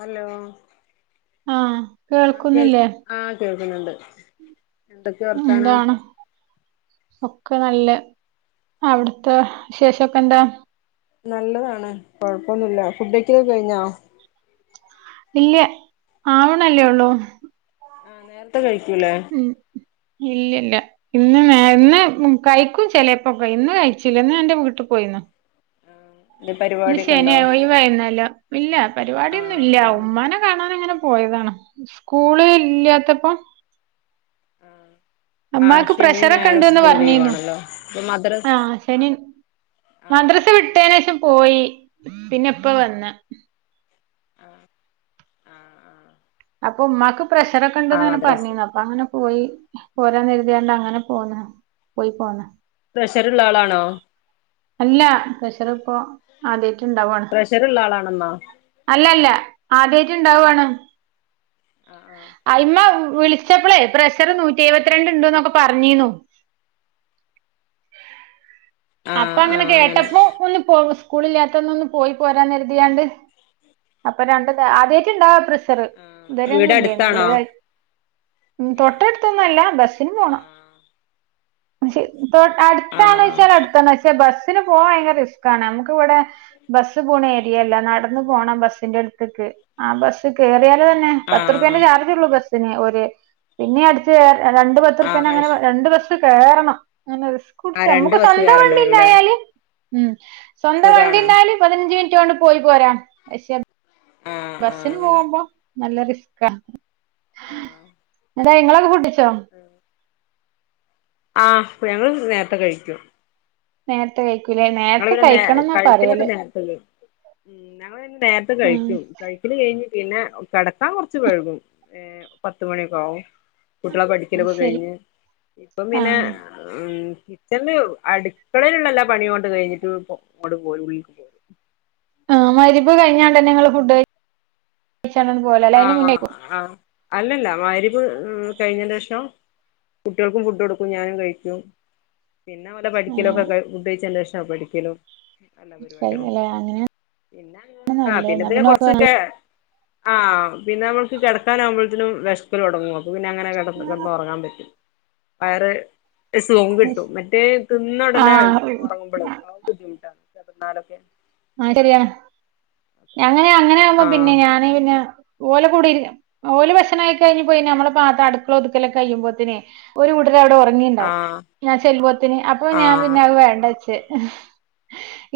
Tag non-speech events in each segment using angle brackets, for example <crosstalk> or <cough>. Hello ആഹ് ആ കേ കേൾക്കുന്നില്ലേ ആ കേൾക്കുന്നുണ്ട് എന്തൊക്കെയ വർത്താനം എന്താണ് ഒക്കെ നല്ല അവിടത്തെ വിശേഷൊക്കെ എന്താ നല്ലതാണ് കൊഴപ്പൊന്നുല്ല ഫുഡ ഒക്കിലക്ക കഴിഞ്ഞോ ഇല്ല ആവണല്ലേ ഉള്ളൂ ആഹ് നേരത്തെ കഴി യികുലേ ഇല്ല ഇല്ല ഇന്ന് ന ഇന്ന് കഴിക്കും ചിലപ്പൊ ഇന്ന് കഴിച്ചില്ല ഇന്ന് എൻന്റെ വീട്ടിൽ പോയിന്ന എന്തേ ഇ പരിപാടിയൊക്കെ ശന ഉണ്ടോ ഒയവായിന്നാലോ ഇല്ല ആ പരിപാടിയൊന്നുമില്ല ആ ഉമ്നെ കാണാാന ഇങ്ങനെ പോയതാണ് സ്കൂള് ഇല്ലാത്തപ്പ ആ അമ്മാക്ക് ശനിയും പ്രഷറൊക്കെ ഞായറും ഉണ്ടന്ന് സ്കൂള് പറഞ്ഞിന്നു ലീവാണല്ലോ ഇപ്പൊ മദ്രസ് ആ ശനി ആ മദ്രസ ആ വിട്ടന്ഷം പോയി പിന്നെപ്പ വന്ന ആ ആ ആ അപ്പൊ ഉമ്മാക് പ്രഷർ ഒക്കെ ഉണ്ട ആ ന്നന മദ്രസ് പറഞ്ഞിന്ന് അപ്പ അങ്ങനെ പോയി പോരാന്ന് എഴുതിണ്ട് അങ്ങനെ പോന്നുന്നു പോയി പോന്ന് പ്രഷർള്ള ആളാണോ അല്ല പ്രഷർ ഇപ്പൊ ആദ്യ ണ്ടാവാണ് പ്രഷറുള്ള ആളാണമ്മ അല്ലല്ല ആദ്യ ഉണ്ടാവാണ് ആ ഉമ്മ വിളിച്ചപ്പളേ ഷറ് നൂറ്റി ആ എഴുപത്തി രണ്ട് പറഞ്ഞീന്നു ആ അപ്പ ആ അങ്ങനെ കേട്ടപ്പോ ഒന്ന് പോ സ്കൂളില്ലാത്ത ഒന്ന് ഒന്ന പോയി പോരാന്ന് കരുതിണ്ട് അപ്പൊ രണ്ടത് ആദ്യമായിട്ട ഇണ്ടാവ ചെറ ഇതവരെൊന്നും വീട് ഇല്ലന്ന അടുത്താണോ ഗുളികായി ഉ ഏ തൊട്ടടുത്തൊന്നുംല്ല ബസിന് പോണം ആ മ അടുത്താണ ആഹ് വെച്ചാൽ അടു ബസ്സില് പോകാൻ ബയങ്കര റിസ്കാണ് നമ്മക്ക് ഇവിടെ ബസ് പോകുന്ന ഏരിയ അല്ല നടന്ന് പോണം ബസിന്റെ അട്ത്ത്ക്ക് അ ബസ് കേറിയ തന്നെ ആഹ് പത്ത്ർപേന്റെ ചാർജ് ഉള്ളൂ ബസ് ന്നെ ഒരു പിന്നെ അടുത്ത് രണ്ട് പത്ത്ർപ്യന ആഹ് അത് അങ്ങനെ ശരി രണ്ണ്ട് വർഷം കേറണം റിസ്ക് പുടിച്ച് മക്ക് ണ്ട വരൂല ഉം സ്വന്ത വണ്ടി ഉണ്ടായല് പതിനഞ്ച് മിനി ണ്ട് പോയി പോരാ ശെ ആഹ് ആഹ് ബസിന് അങ്ങനെ പോകുമ്പോ നല്ല റിസ്ക ആ ആഹ് അതാ ഇങ്ങളൊ കുട്ടി ച്ചോ ആഹ് ഞങ്ങള് നേരത്തെ കഴിക്കും നേരത്തെ കഴി ഞങ്ങ പിന്ന നേ കഴിക്കിലൊക്കെ നേരത്തെ ഉ ഞങ്ങന്നെ നേരത്തെ ഉം കഴിക്കും കഴിക്കൽ കഴിഞ്ഞ പിന്നെ കിടക്കാൻ കൊറച്ച് വെഴ്കും ഏ പത്തുമണിയൊക്കെ ആകും കുട്ടികളെ അത് പഠിക്കലൊക്കെ ശരി കഴിഞ്ഞ് ഇപ്പം പിന്നെ ആഹ് എ കിച്ചണ അടുക്കളയിലള്ളല്ലോ പണിണ്ട് അ കഴിഞ്ഞിട്ട് അങ്ങോട്ട് പോകും ഉള്ളില്ക്ക് പോകും ആ മരിപ്പ് കഴിഞ്ഞാണ്ട്ന്നെ ങ്ങള് ഫുഡ് കഴ <unintelligible> അയിന്റെ ആഹ് മുന്നേക്കൊ ആഹ് അല്ലല്ല മഗ്രിബ് കഴിഞേന്റെ ശേഷം കുട്ടികൾക്കും ഫുഡ് കൊടുക്കും ഞാനും കഴിക്കും പിന്നെ ഓലെ പഠിക്കലൊക്കെ അങ്ങനെ ഫുഡ്‌ കഴിച്ചെന്റെഷാ പഠി ക്കലും എല്ല പരിപാടികളും കഴിഞ്ഞല്ലേ അങ്ങനെയാണ് പിന്നെ ആ നല്ലത് പിന്നെ എന്നാ പിന്നെ ഓക്ക് കൊറച്ചൊക്കെ ആ പിന്നെ നമ്മക്ക് കെടക്കാനാമ്പോത്തിനും വെഷക്കൽ തൊടങ്ങും പിന്നെ അങ്ങനെ കെടന്നൊറങ്ങാൻ പറ്റും വയറ് സുഖം കിട്ടും മറ്റേ തിന്ന ഉടനെ ആഹ് ആകുമ്പളെ അ ബുദ്ധിമുട്ടാണ് <unintelligible> ആ ശെരിയാണ് ങ്ങനെ അങ്ങനാകുമ്പോ ആഹ് പിന്നെ ഞാന് പിന്നെ ഓലെകൂടെ ഇരു ഓല് ഭക്ഷണകഴിഞ്ഞ പോയി നമ്മള് പാ അടുക്കള ഒതുക്കലൊക്ക കഴിയുമ്പോത്ത്നെ ആഹ് ആഹ് <unintelligible>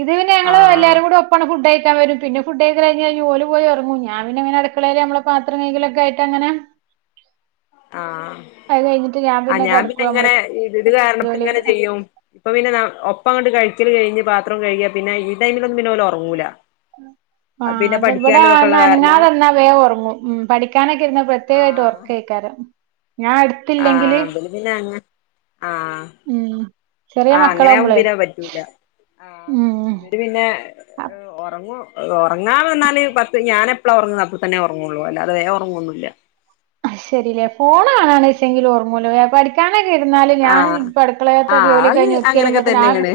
ഇത് പിന്നെ ഞങ്ങള് ആഹ് എല്ലാരും കൂടെ ഒപ്പ ഫുഡായി ക്കാം വെരും പിന്നെ ഫുഡ് കഴിഞ്ഞാഞ ഓല് പോയി ഒറങ്ങും ഞാ പിന്നെ അടുക്കളേല് നമ്മള പാത്രം കൈകലൊക്കായിട്ടങ്ങനെ ആ ആ ഞാൻ പിന്നെ കിടക്കും നമ്മള് ഇങ്ങനെ ഈ ഇത് കാരണം ഇപ്പ ഇങ്ങനെ ജോലിയൊക്കെ ചെയ്യും ഇപ്പൊ പിന്നെ ഒപ്പം അണ്ട് കഴിക്കല് കഴിഞ്ഞ് പാത്രം കഴുകി പിന്നെ ഇ ആ പിന്നെ അത് ഇവിടെ പഠിക്കാനും ആ ഇതൊക്കെള്ള കാരണം അനങ്ങാതന്നാ വേഗം ഒറങ്ങും ഉം പഠിക്കാനൊക്കെ ഇരുന്ന പ്രത്യേകായിട്ട് ആഹ് ഒർക്കേയ്ക്കാരം ഞാൻ എടുത്തില്ലെങ്കില് ആ ചെറിയ ആ അങ്ങനാകുമ്പോ മക്കളാവുമ്പളേ പിന്നെ അത് പറ്റൂല്ല ആ ഉം ഇവര് പിന്നെ ഒറങ്ങും ഒറങ്ങാ വന്നാല് പത്ത് ഞാനെപ്പളാ ഒറങ്ങുന്നത് അപ്പതന്നെ ഒറങ്ങള്ളൂ അല്ലാതെ വേം ഒറങ്ങൊന്നുല്ല ശെരില്ലേ ഫോൺ ആണാണ് ച്ചെങ്കില് ഒറങ്ങുല്ല വെ പഠി <unintelligible> ഇരുന്നാലും ഞാൻ ആഹ് അടുക്കളത്തെ ആഹ് ജോലിയൊക്കെ അത് കഴിഞ് അങ്ങനൊക്കെ ഒതുക്കരുമ്പോ തന്നെയാണ്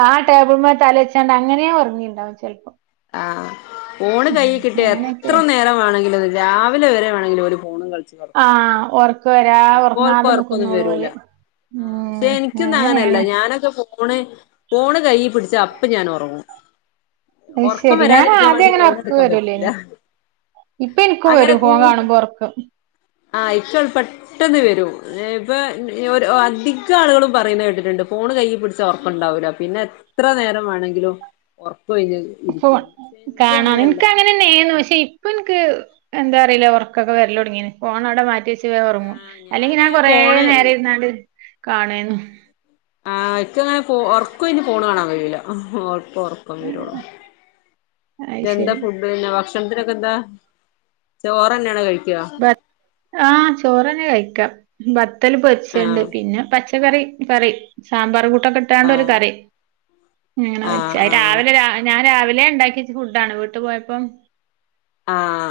ആ ടേബിൾ ആഹ് തലവെച്ച്ങ്ങാ അങ്ങനെയെ ഒറങ്ങിണ്ടാവും ചെലപ്പോം ആ ഫോണ് കയ്യു കിട്ടിയ അങ്ങനെയൊക്കെ എത്ര നേരം വാണെങ്കിലും അത് രാവിലെ വരെ വാണെങ്കിൽ ഓല് ഫോണും കളി ആ ഉറക്ക് വരാ ഓൽക്ക് ഉറങ്ങാതെ ഒറക്കൊന്നും നക്കുന്നോളൂ വരൂല പോല് ആഹ് ഉ പക്ഷെ എനിക്കൊന്നും അങ്ങനെയല്ല അങ്ങനെയാണ് ഞാനൊക്കെ ഫോണ് ഫോണ് കൈ പിടിച്ച അപ്പ ഞാൻ ഉറങ്ങും അത് ശെരി ഞാനാദ്യം എങ്ങനെ ഒർക്കവരൂലേ പറ്റൂല ഇനി ഇപ്പൊ എനിക്കും വരും ഫോൺ കാണുമ്പോ ഉറക്കം ആ ഇപ്പോൾ പെട്ടെന്ന് വരും ഇപ്പൊ അധികം ആളുകളും പറയുന്ന കേട്ടിട്ടുണ്ട് ഫോൺ കൈ പിടിച്ചാ ഉറക്കുണ്ടാവൂല പിന്നെ എത്ര നേരം വേണമെങ്കിലും ഉറക്ക കഴിഞ്ഞ ഫോൺ കാണാം നിനക്ക് അങ്ങനെന്നെയ ആയിരുന്നു പക്ഷെ- ഇപ്പൊ എനിക്ക് എന്താ അറിയില്ല ഉറക്കൊക്കെ വരില്ല തുടങ്ങി ഫോണ അവിടെ മാറ്റി വെ ക ഉറങ്ങു ആഹ് അല്ലെങ്കി ഞാന് ഞാൻ കുറെ ഫോണ് നേരം ഇരുന്നാണ്ട് കാണേന്നു ആ എക്കങ്ങനെ ഒർക്കും ഇന്ന് പോണ് കാണാൻ കഴില ഒറക്കം വരുള അത് എന്താ ശരി ഫുഡ്ന്നെ ഭക്ഷ ചന്ദനൊക്കെ എന്താ ചോറന്നെയാണ് കഴിക്ക ആഹ ചോറ്നെ കഴിക്കാം ബ മുട്ട പൊരിച്ചത് ഉണ്ട് ആഹ് പിന്നെ പച്ചക്കറി കറി സാമ്പാർ <unintelligible> ഇടാണ്ട് ഒരു ആഹ് കറി, ഞാൻ ആഹ് ആഹ് രാവിലെ വച്ച് ല്ല ഉണ്ടാക്കി ഫുഡ ആണ് വീട്ട് പോയപ്പം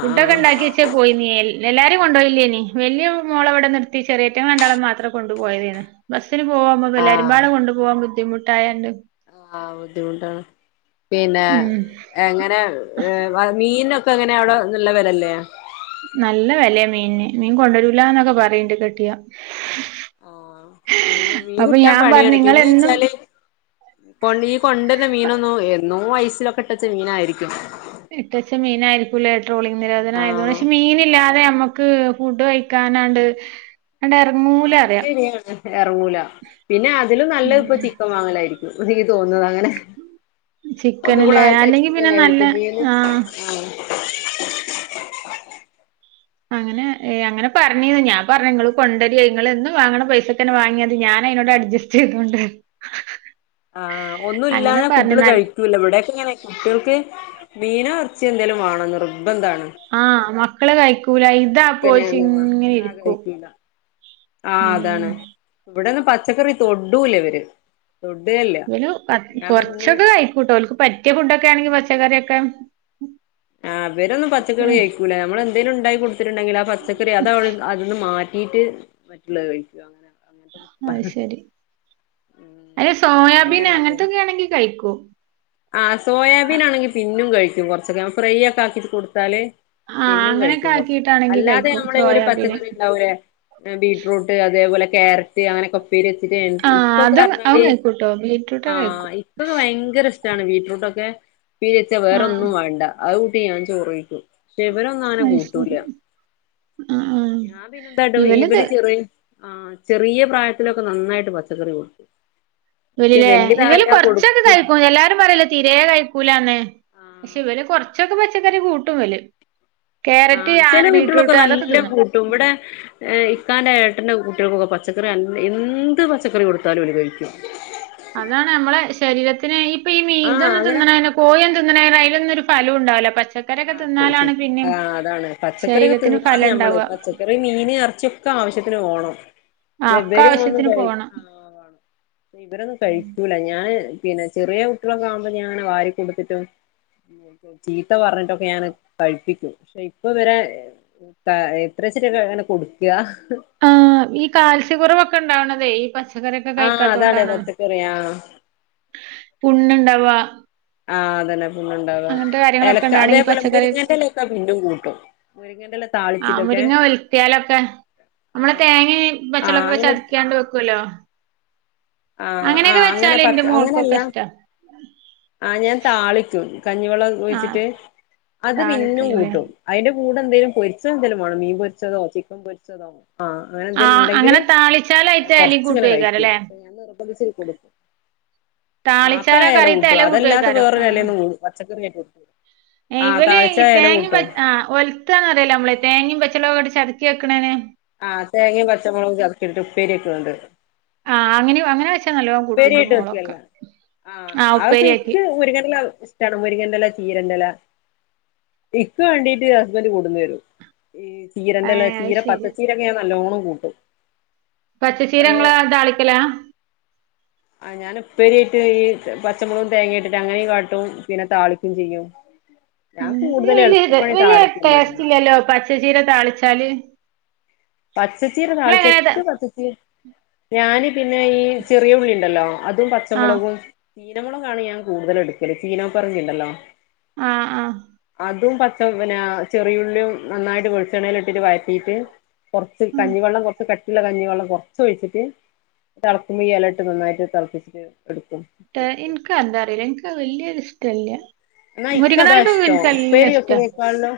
ഫുട്ടൊക്കെ ആഹ് ഉണ്ടാക്കി വെച്ചേ പോയി നീല്ല എല്ലാരും കൊണ്ടുപോയില്ലേനി വല്യ മോള ഇവിടെ നിർത്തി ചെറിയ രണ്ടാളെയും മാത്രം കൊണ്ടുപോയതേന്ന് ബ പോകുമ്പോല്ലരുമ്പാട് കൊണ്ട് പോക്പോ ബുദ്ധിമുട്ടായന്ന് ആ ബുദ്ധിമുട്ടാണ് പിന്നെ ഉം എങ്ങനെ മീനൊ ഇപ്പ എങ്ങനെയ അവിടെ നല്ല വിലല്ലേ നല്ല വിലയ മീന മീൻ കൊണ്ടരു ല്ലന്നൊക്ക പറയിണ്ട് കിട്ടിയ <inaudible> ആ മീന കിട്ടാൻ ഞാൻ പറഞ്ഞു പണിയാണ് പിന്നെ നിങ്ങളെന്നും വെച്ചാല് കൊണ്ടന്ന മീനൊന്നുംഏ എന്നോ ഐസ്സിലൊക്കെ ഇട്ടച്ച മീനായിയിരിക്കും. ഇട്ടച്ച മീനായിരിക്കൂലേ ട്രോളിംഗ് നിരോധന ആയത് കൊണ്ട്. ആഹ് പക്ഷെ മീനില്ലാതെ അതെ നമ്മുക്ക് ഫുഡ് കഴ കഴിക്കാനായിട്ട് ആ അത് ശരിയാണ് എറങ്ങൂല പിന്നെ അതിലും നല്ലത് ഇപ്പ ഉം ചിക്കൻ വാങ്ങലായിരിക്കും. ഒരിത്‌ തോന്നത് അങ്ങനെ. ഒന്നും കൂടെ ചിക്കനില്ലേ നല്ല അല്ലെങ്കി പിന്നെ നല്ല ചിക്കനായിരിക്കും മീന് ആ ആഹ് അങ്ങനെ ഏ അങ്ങനെ പറഞ്ഞത് ഞാൻ പറഞ്ഞ നിങ്ങള് കൊണ്ടരിയ, നിങ്ങളു എന്നു വാങ്ങണം പൈസൊക്കെന്നെ വാങ്ങിയത് ഞാ അതിനോട് അടു ജസ്റ്റ് ഇപ്പോണ്ട്. ആ ഒന്നുംല്ലാതെ കുട്ടികള് കഴിക്കൂല ഇവിടെക്കെ ഇങ്ങനെ കുട്ടികൾക്ക് മീനോ ഇറച്ചിയോ എന്തേലും വേണം നിർ ആ മ കള് കഴി സ്കൂല ഇതാ ചിക്കന് പോശ ഒന്നും വേണ്ട ഇങ്ങനെ ആഹ് ഇരിക്കൂ കഴിക്കൂല ആഹ് അതാണ് ഉം ഇവിടൊന്നും പച്ചക്കറി തൊടൂല ഇവര്. തൊടേല്ല ഒരു <unintelligible> ഞാൻപ്പ കുറച്ച് ഇന്ന് ഒക്കെ കഴിക്കു കേട്ടോ, ഓൾക്ക് പറ്റിയ ഫുഡ് ഒ ക്കണാങ്കിൽപച്ചക്കറിയെക്കെ ആ അവരൊന്നും പച്ചക്കറി കഴക്കൂലേ നമ്മൾ എന്തേലും ഉണ്ടായി കൊടുത്തിട്ടുണ്ടെങ്കിൽ ആ പച്ചക്കറി അത് അവിട്ന്ന് അതൊന്ന് മാ റ്റിട്ട് മറ്റുള്ളത് കഴിക്കവൊ? അങ്ങനെ അങ്ങനത്തെ അത് ശെരി, ഉം അത് സോയാബീൻ അങ്ങനെയാണ് അപ്പൊ അങ്ങനത്തൊക്കെ ആണെങ്കി കഴിക്കും. ആ സോയാബീൻ ആണെങ്കി പിന്നും കഴിക്കും. <unintelligible> കുറച്ചൊക്കെ ഫ്രൈ ഒക്കെ ആക്കിട്ട് കൊടുത്താല് ആഹ് പിന്നും അങ്ങനെയൊക്കെ കഴിക്കും കുറച്ചൊക്കെ ആക്കിയിട്ടാണെങ്കി അല്ലാതെ കഴിക്കും നമ്മളങ്ങനെ സോയാബീന്. പച്ചക്കറി ഉണ്ടാവൂലെ ങ ബീറ്റ്റൂട്ട് അതേപോലെ ക്യാരറ്റ് അങ്ങനൊക്കെ പേര് വച്ചിട്ടേ ഇ ആഹ് ഇപ്പൊ അതും അതും പറഞ്ഞാല് കഴിക്കൂട്ടോ ആ ബീറ്റ്റൂട്ടൊക്കെ കഴിക്കും. ഇപ്പൊ ഭയങ്കര ണ് ബീറ്റ്റൂട്ട് ഒക്കെ പിരിച്ച വേറെ ആഹ് ഒന്നും വേണ്ട, അത് ട്ട് ഞാൻ ചോറു കഴിക്കും. ഇവരൊന്നു അത് ശരി. അങ്ങനെകൂട്ടൂല, ആഹ് ആഹ് ഞാൻ പിന്നെ എന്തായിട്ട് ഇവലിത് ഇവര് ചിറയ് ആ ചെറിയ പ്രായത്തിലൊക്കെ നന്നായിട്ട് പച്ചക്കറി കൊടുത്തു. ഇവരില്ലേ ഇവല് കുറച്ചൊക്കെ കയ്ക്കും എല്ലാ പറല തീരെേ കഴിക്കൂലന്ന് ആ പക്ഷെ ഇവര് കുറ കുറച്ചൊക്കെ പച്ചക്കറി കൂട്ടും, ഇവല്. ആ ക്യാരറ്റ് ചെല കുട്ടികളൊക്കെ ബീറ്റ്റൂട്ട് അതൊക്കെ നല്ല തിന്നും കൂട്ടും ഇവടെ യെ ഇക്കാന്റെ ഏട്ടൻ്റെ കുട്ടികൾക്കൊക്കെ പച്ചക്കറി ന്ന് എന്ത് പച്ചക്കറി കൊട്ത്താലും അവര് കഴിക്കും. ശരീരത്തിനെയി ഇപ്പം ഈ മീ ആ ഇതൊന്ന് അങ്ങനെ തിന്നണോന്ന് കോഴി തിന്നണോ അതിലൊന്നു ഒര് ഫലോ ഒണ്ടാവില്ലാപച്ച ആ ആ അതാണ് പച്ചക്കറിയൊക്കെ ശരീരത്തിന് തിന്നാന്ന് ഫലം ഞമ്മള് ഉണ്ടാവുക പച്ചക്കറി, മീന്, ഇറച്ചിയൊക്കെ ആവശ്യത്തിന് വോണം. ആ ഒക്കേ ആവശ്യത്തിന് പോണം ആഹ് വേണം ഇവരൊന്നും കഴിക്കൂലാ ഞാന് പിന്നെ ചെറിയ കുട്ടികളൊക്കെ ആവുമ്പോ ഞാൻ വാരി കൊടുത്തിട്ട് ചെയ് ത്ത പറഞ്ഞിട്ടൊക്കെ ഞാന് കഴിപ്പിക്കും പക്ഷെ ഇപ്പം ഇവരെ ക എത്രച്ചെ കൊടുക്ക്യാ ആ ഈ കാൽസ്യം കൊറവൊക്കെ ഒണ്ടാവണതേ ഈ ച്ച കറിയൊക്കെ ആഹ് അതാണ് കഴിക്കാത്തൊണ്ടാണോ പച്ചക്കറി ആഹ് പുണ്ണുണ്ട വാ ആ അതന്നെ ണ്ടാവാ കാര്യങ്ങളൊക്കെ ഇലക്കാ ഉണ്ടാവണ ഈ അതേപോലെ പച്ചക്കറി മുരിങ്ങേന്റെ ഇലേക്കെ പിന്നും കൂട്ടും ഒര് ആ മുരിങ്ങ ഒലത്തിയാലൊക്കെ നമ്മള് ആഹ് തേങ്ങയെ ആഹ് പച്ചളൊക്കെക്കെ അങ്ങനെ ചതക്കാണ്ട് വെക്കല്ലോ ആആ അങ്ങനെ വെച്ചാല് എന്റെ പച്ചാ അങ്ങനല്ല മോൾക്കൊക്കെ ഇഷ്ടാ ആ ഞാൻ താളിക്കും കഞ്ഞിവെള്ളം ആഹ് ഒഴിച്ചിട്ട് അത് പിന്നും താളിക്കലല്ലേ കൂട്ടും അയിന്റെ കൂടെ എന്തേലും പൊരിച്ചേ എന്തേലും വേണം മീൻ പൊരിച്ചതോ ചിക്കൻ പൊരിച്ചതോ ആഹ് അങ്ങനെ ആ എന്തേലും ഉണ്ടെങ്കില് അങ്ങനെ താളിച്ചാ അയിൻ്റെ എലായും കൂട്ട് വാരിക്കും അല്ലേ <unintelligible> അപ്പാ ആ താളിച്ചാല് എല കറിയത്തെ കൂട്ടു അതാല്ലാതെ കൂട്ടുവയ്ക്കാരം വേറെര് എലയെന്നും കൂട്ടുല്ലാ പച്ചക്കറി ഇവലെ ഈ തേങ്ങേമ് കൂട്ടും പച്ച ആഹ് ഒലത്തുക എന്നു പറയൂലെ നമ്മള് തേങ്ങേ പച്ച മൊളകും ഒട <unintelligible> വെക്കണേന് ആ തേങ്ങയും പച്ചമൊളകും ചതച്ച്ക്കി ഇട്ട് ഉപ്പേരി വെക്കണുണ്ട് ആ അങ്ങനയും അങ്ങനെ നല്ലോം കൂട്ടും ഇന്റെ ഉപ്പെരിയായിട്ട് വെക്കയല്ല മോളൊക്കെ ആ ആഹ് അതൊക്ക ഉപ്പേരിയാക്കി ഇക്ക് മുരങ്ങെന്നൻ്റെ ഇല ഇഷ്ടമാണ് മുരിങ്ങെന്നൻ്റെ എലെ ചീരെന്റെ ഇല എനിക്ക് വേണ്ടീട്ട് ഹസ്ബൻ്റെ കൊടുന്ന് തരും ഈ ചീരന്റെ എലാ ഏഹ് അത് ചീര പച്ച ശരി ചീരൊക്കെ ഞാൻ നല്ലോണം കൂട്ടും പച്ച ചീര അത് നിങ്ങള് താളിക്കലാ ആ ഞാന് ഉപ്പേരി ആയിട്ട് ഈ പച്ചമൊളകും തേങ്ങ ഇട്ടിട്ട് അങ്ങനെയും കാട്ടും പിന്നെ താളിക്കേം ചെയ്യും ഞാൻ അത് കൂടുതൽ വലിയ ടെ എളുപ്പപ്പണി വലിയ താളിക്കന്നെ ചെയ്യാ ടേസ്റ്റില്ലല്ലോ പച്ചചീര താളിച്ചാല് പച്ചച്ചീര താള്ച്ച ഇങ്ങളെങ്ങനെ താ ഇച്ച് പച്ചച്ചീര ഞാന് പിന്നെ ഈ ചെറിയ ഉള്ളി ഉണ്ടല്ലോ അതും ആഹ് പച്ചമുളകും ചീനമുളകാണ് ഞാൻ കൂടുതലെടുക്കല് ചീന പറങ്കിണ്ടല്ലോ ആ ആ അതും പച്ച പിന്നെ ചെറിയുള്ളിം നന്നായിട്ട് വെളിച്ചെണ്ണേല്ട്ടിട്ട് വയറ്റീട്ട് കൊർച്ച് ഉം കഞ്ഞിവെള്ളം കൊർച്ച് കട്ട് യുള്ള കഞ്ഞിവെള്ളം കൊർച്ച് ഒഴിച്ചിട്ട് തൾക്കുമ്പോ ഈ എല ഇട്ട് നന്നായിട്ട് തൾപ്പിച്ചിട്ട് ട്ട് ഇൻക്ക് എന്താ അറീല്ല ഇൻക്ക് വല്യരു യൊരു ഇഷ്ടല്ല ന്നാ ഇൻ ക്കതാ മുരിങ്ങതാളിപ്പൊക്കെ ഇഷ്ടം ഇൻക്ക് നല്ല ഉപ്പേരി ഇഷ്ടാ വെക്കുന്നെക്കാൾ ളും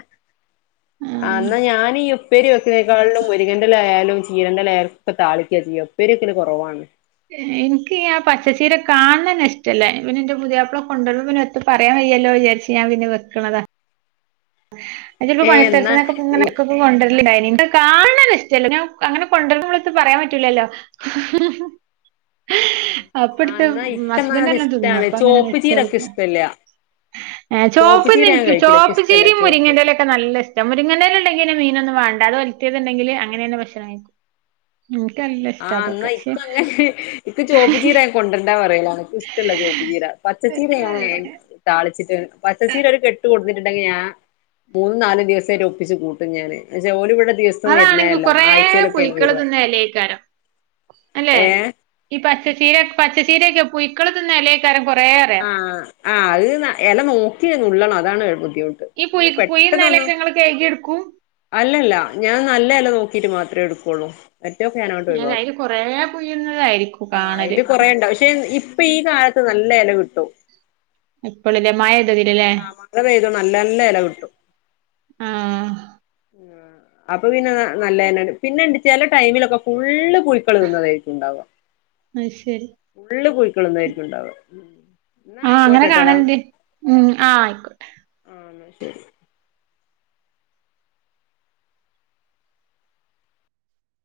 ആ ആഹ് ഇന്ന ഞാന് ഈ ഉപ്പേരി വെക്ക്നേക്കാളും മുരിങ്ങന്റെലയാലും ചീരന്റെലയാലും ഒ ക്കെ താളിക്കാ ചെയ്യാ ഉപ്പേരിക്കല് കൊർവാണ് ഇൻക്കി ആ പച്ചചീര കാണ് ണന്നെ ഇഷ്ടല്ല എ പിന്നെന്റെ പുതിയാപ്പ്ള കൊണ്ടർമ്പോ എന്ത് പറയാൻ വയ്യല്ലോ വിചാർച്ച് ഞാൻ പിന്നെ വെക്ക്ണതാ <unintelligible> ഏ പണിസൽത് എന്നാ ന്നകെ ക്ക കൊണ്ടു ണ്ടായീനി ഇൻ ക്ക് കാൺണനെ ഇഷ്ടല്ല ഞാൻ അങ്ങനെ കൊണ്ടർമ്പോ എത്ത് പറയാൻ പറ്റൂലല്ലോ ആ അപ്പട്ത്ത്‌ എന്നാ ഇക്കെന്നാ ഹസ്ബൻറ്റല്ലോം തിന്നും ഇഷ്ടാണ് അപ്പങ്ങനെ ചോപ്പ് ചീരക്ക് വെച്ചൊട്ക്കാ ഇഷ്ടല്ല ഏ ചോപ്പ് ചോപ്പ്ൻ ചീര ഞാൻ ക്ക് കഴിക്കില്ല ഇക്ക് ചോപ്പി ഇഷ്ടല്ല ചീരിം ചോപ്പ് മുരിങ്ങന്റെലൊക്കെ നല്ല ഇഷ്ടാ മുരിങ്ങന്റെല ഇണ്ടെങ്കിന്നെ മീനൊ ന്നും വേണ്ട അത് ഒൽത്തിയത്ണ്ടെങ്കില് അങ്ങനെന്നെ ഭക്ഷണം കയ്ക്കും. ആ ന്നാ ഇക്കങ്ങനെ ഇക്ക്ചോ പ്പ്ച്ചീര കൊണ്ടർണ്ടാ പർ റയലാ ണ് ഇഷ്ടല്ല ചോപ്പ് ചീര പച്ചച്ചീര ഞാന് താളിച്ചിട്ട് പച്ച ചീര ഒരു കെട്ട് കൊട്‌ന്നിട്ടുണ്ടെങ്കിഞാ മൂന്നും നാലും ദിവസായിട്ട് ഒപ്പിച്ച് കൂട്ടും ഞാന് പക്ഷേ ഓല് കൂ അതാണെങ്കി കൊറേ പൊയ്ക്കള് വരിക തിന്ന എലെ ക്കാരം അല്ലെ ഏഹ് ഈ പ ച്ചീര പച്ചച്ചീരൊക്കെ പുയ്ക്കള് തിന്നലേക്കാരം ആ ആ അത് എല നോക്കി നുള്ളണം <unintelligible> ദ്ദിമുട്ട് ഈ പുഴു ഞമ്മക്ക് പുഴുന്ന പെട്ടെന്നന്നും എലയൊക്കെ ഇങ്ങള് കഴുകി എടുക്കും അല്ലല്ല ഞാൻ നല്ല എല നോക്ക് <unintelligible> മാത്രേ എട്ക്കൊള്ളൂ മറ്റോക്കെഞാനങ്ങട് ഒയ് അല്ല അയില് വാക്കും കൊറേ പുഴുന്നതായിരിക്കും ആ കാണല് അയ്ല് കൊറേണ്ട് പ ക്ഷേ ഇ ഇപ്പൊ ഈ കാലത്ത് നല്ല എല കി ട്ടും ഇ പ്പോളല്ലേ മഴിം ആ മഴ പെയ് തോണ്ടിരി നല്ല നല്ല എല കിട്ടും ആഹ് ഉം അപ്പൊ പിന്നെ നല്ലഅ ന്നെ പിന്നെണ്ട് ചെ ല ടൈമിലൊക്കെ ഫുള്ള് പൂയ്ക്കൽ തിന്നതായിര് ക്കും ഉണ്ടാക അത് ശരി ഫുള്ള് ന്നായിരിക്കുംണ്ടാവ ആഹ അങ്ങനെ കാണൽ ണ്ട് ഉം ആഹ ക്കോട്ടെ ആ ശരി